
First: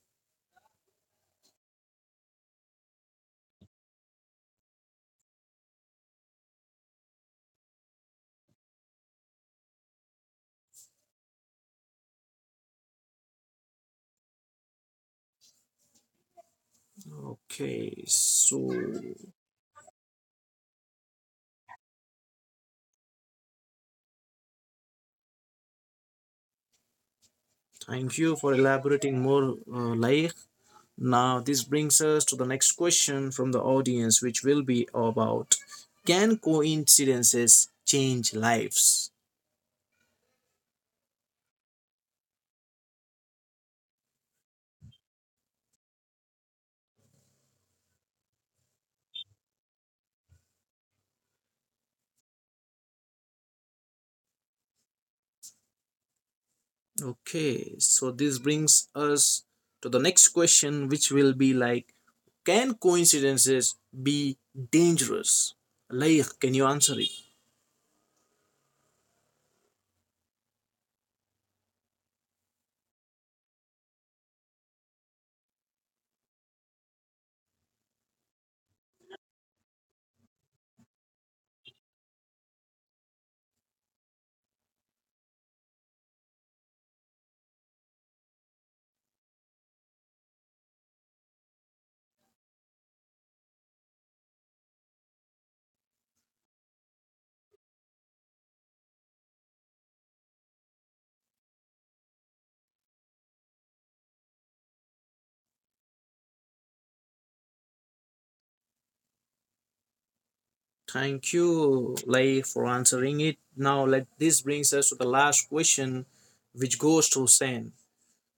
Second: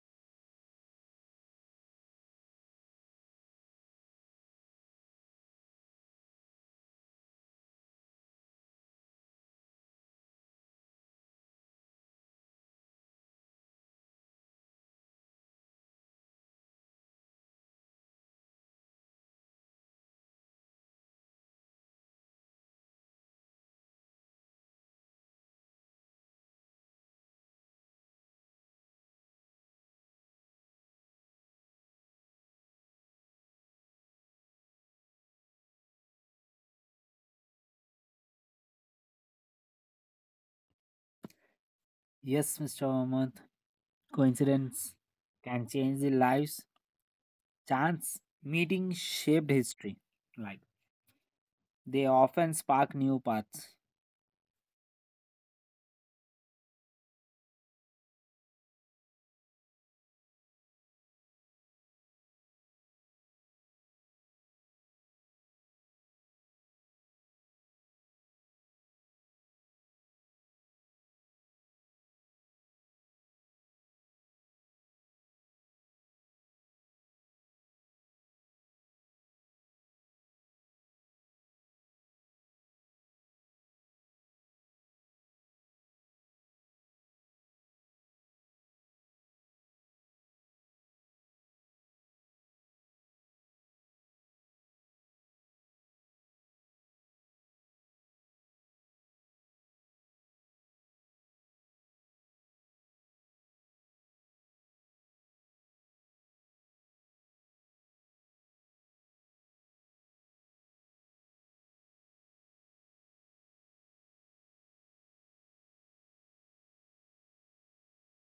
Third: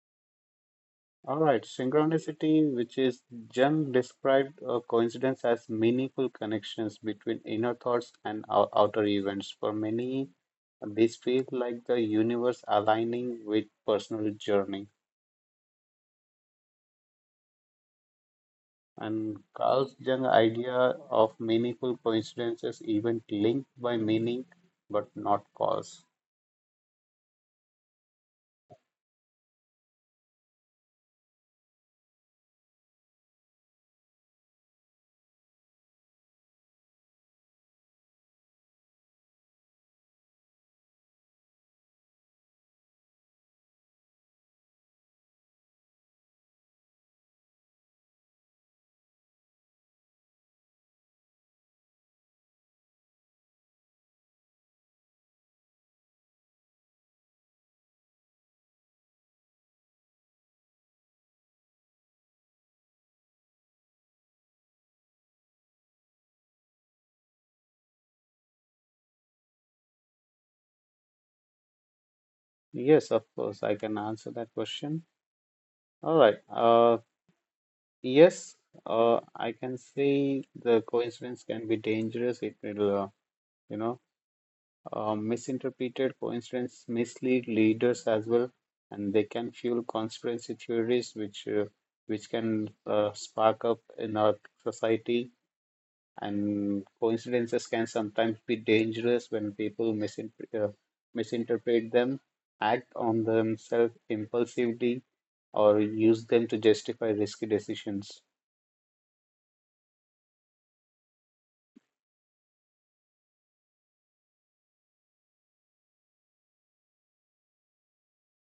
C: All right, synchronicity, which is Jung described a coincidence as meaningful connections between inner thoughts and outer events. For many, this feels like the universe aligning with personal journey.
B: Okay, so
C: And Carl Jung's idea of meaningful coincidences even linked by meaning but not cause.
B: thank you for elaborating more, Laik. Now, this brings us to the next question from the audience, which will be about: can coincidences change lives?
A: Yes, Mr. Mohammed. Coincidence can change the lives. Chance meeting shaped history. Like they often spark new paths.
B: Okay, so this brings us to the next question, which will be like: can coincidences be dangerous? Laik, can you answer it?
C: Yes, of course, I can answer that question. All right. Yes, I can say the coincidence can be dangerous. It will, you know, Misinterpreted coincidence mislead leaders as well, and they can fuel conspiracy theories, which can spark up in our society. And coincidences can sometimes be dangerous when people misinterpret them, act on themselves impulsively, or use them to justify risky decisions.
B: Thank you, Laik, for answering it. Now, let this brings us to the last question, which goes to Hussein.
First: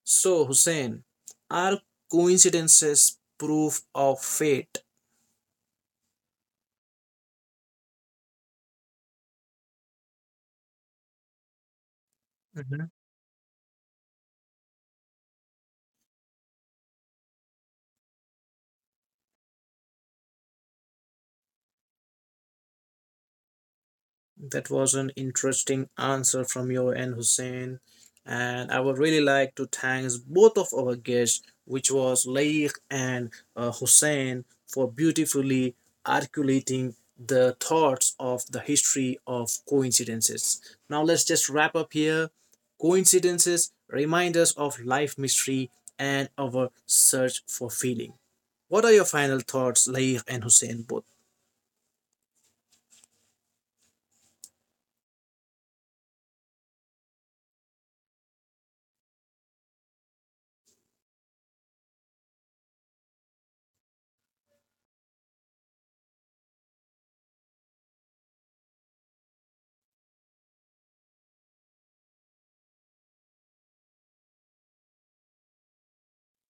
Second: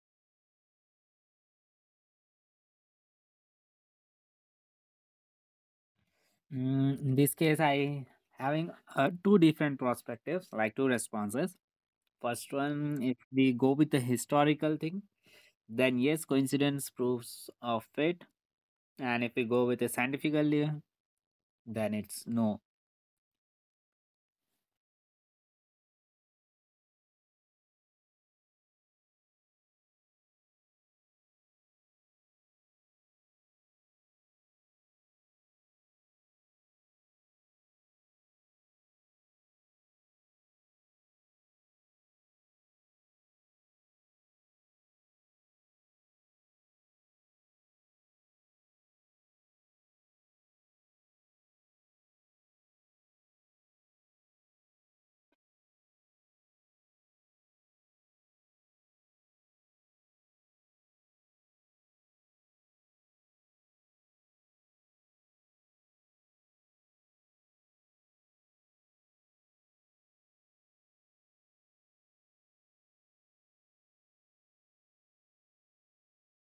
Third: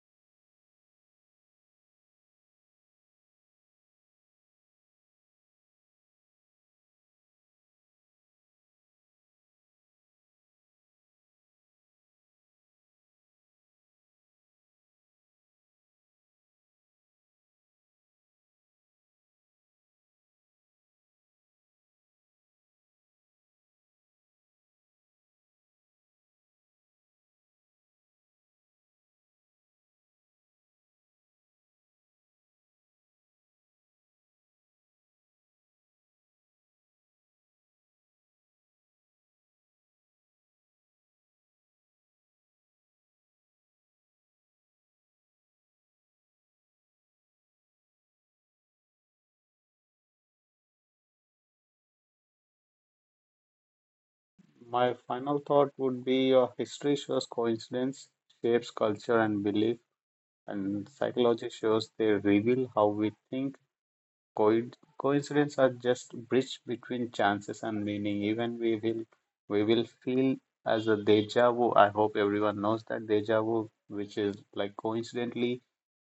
B: So, Hussein, are coincidences proof of fate?
A: Mm, in this case, I having two different perspectives, like two responses. First
B: Mhm.
A: one, if we go with the historical thing, then yes, coincidence proves of fate. And if we go with a scientifically, then it's no.
B: That was an interesting answer from your end, Hussein. And I would really like to thank both of our guests, which was Laik and Hussein, for beautifully articulating the thoughts of the history of coincidences. Now, let's just wrap up here. Coincidences remind us of life mystery and our search for feeling. What are your final thoughts, Laif and Hussein both?
C: My final thought would be history shows coincidence shapes culture and belief, and psychology shows they reveal how we think. Coid coincidence are just bridge between chances and meaning. Even we will feel as a deja vu. I hope everyone knows that deja vu, which is like coincidentally,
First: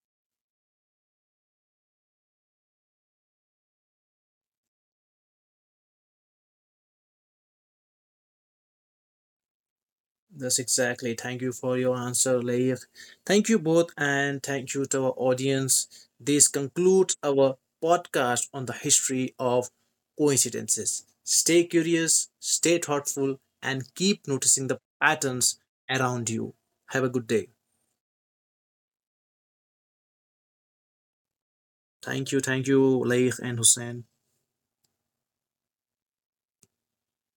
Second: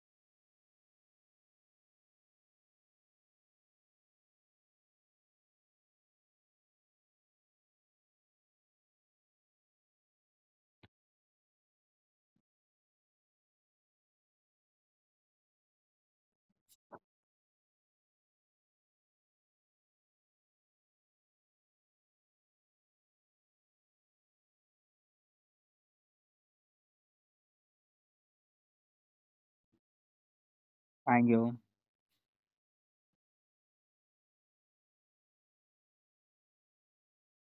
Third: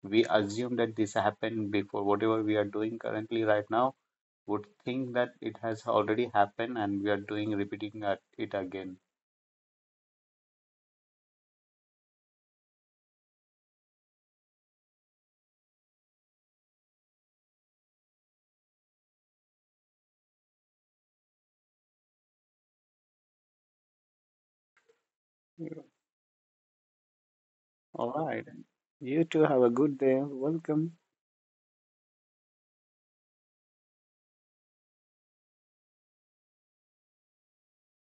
C: we assume that this happened before. Whatever we are doing currently right now would think that it has already happened, and we are doing repeating it again.
B: That's exactly. Thank you for your answer, Laif. Thank you both, and thank you to our audience. This concludes our podcast on the history of coincidences. Stay curious, stay thoughtful, and keep noticing the patterns around you. Have a good day.
C: All right. You two have a good day. Welcome.
A: Thank you.
B: Thank you, Laif and Hussein.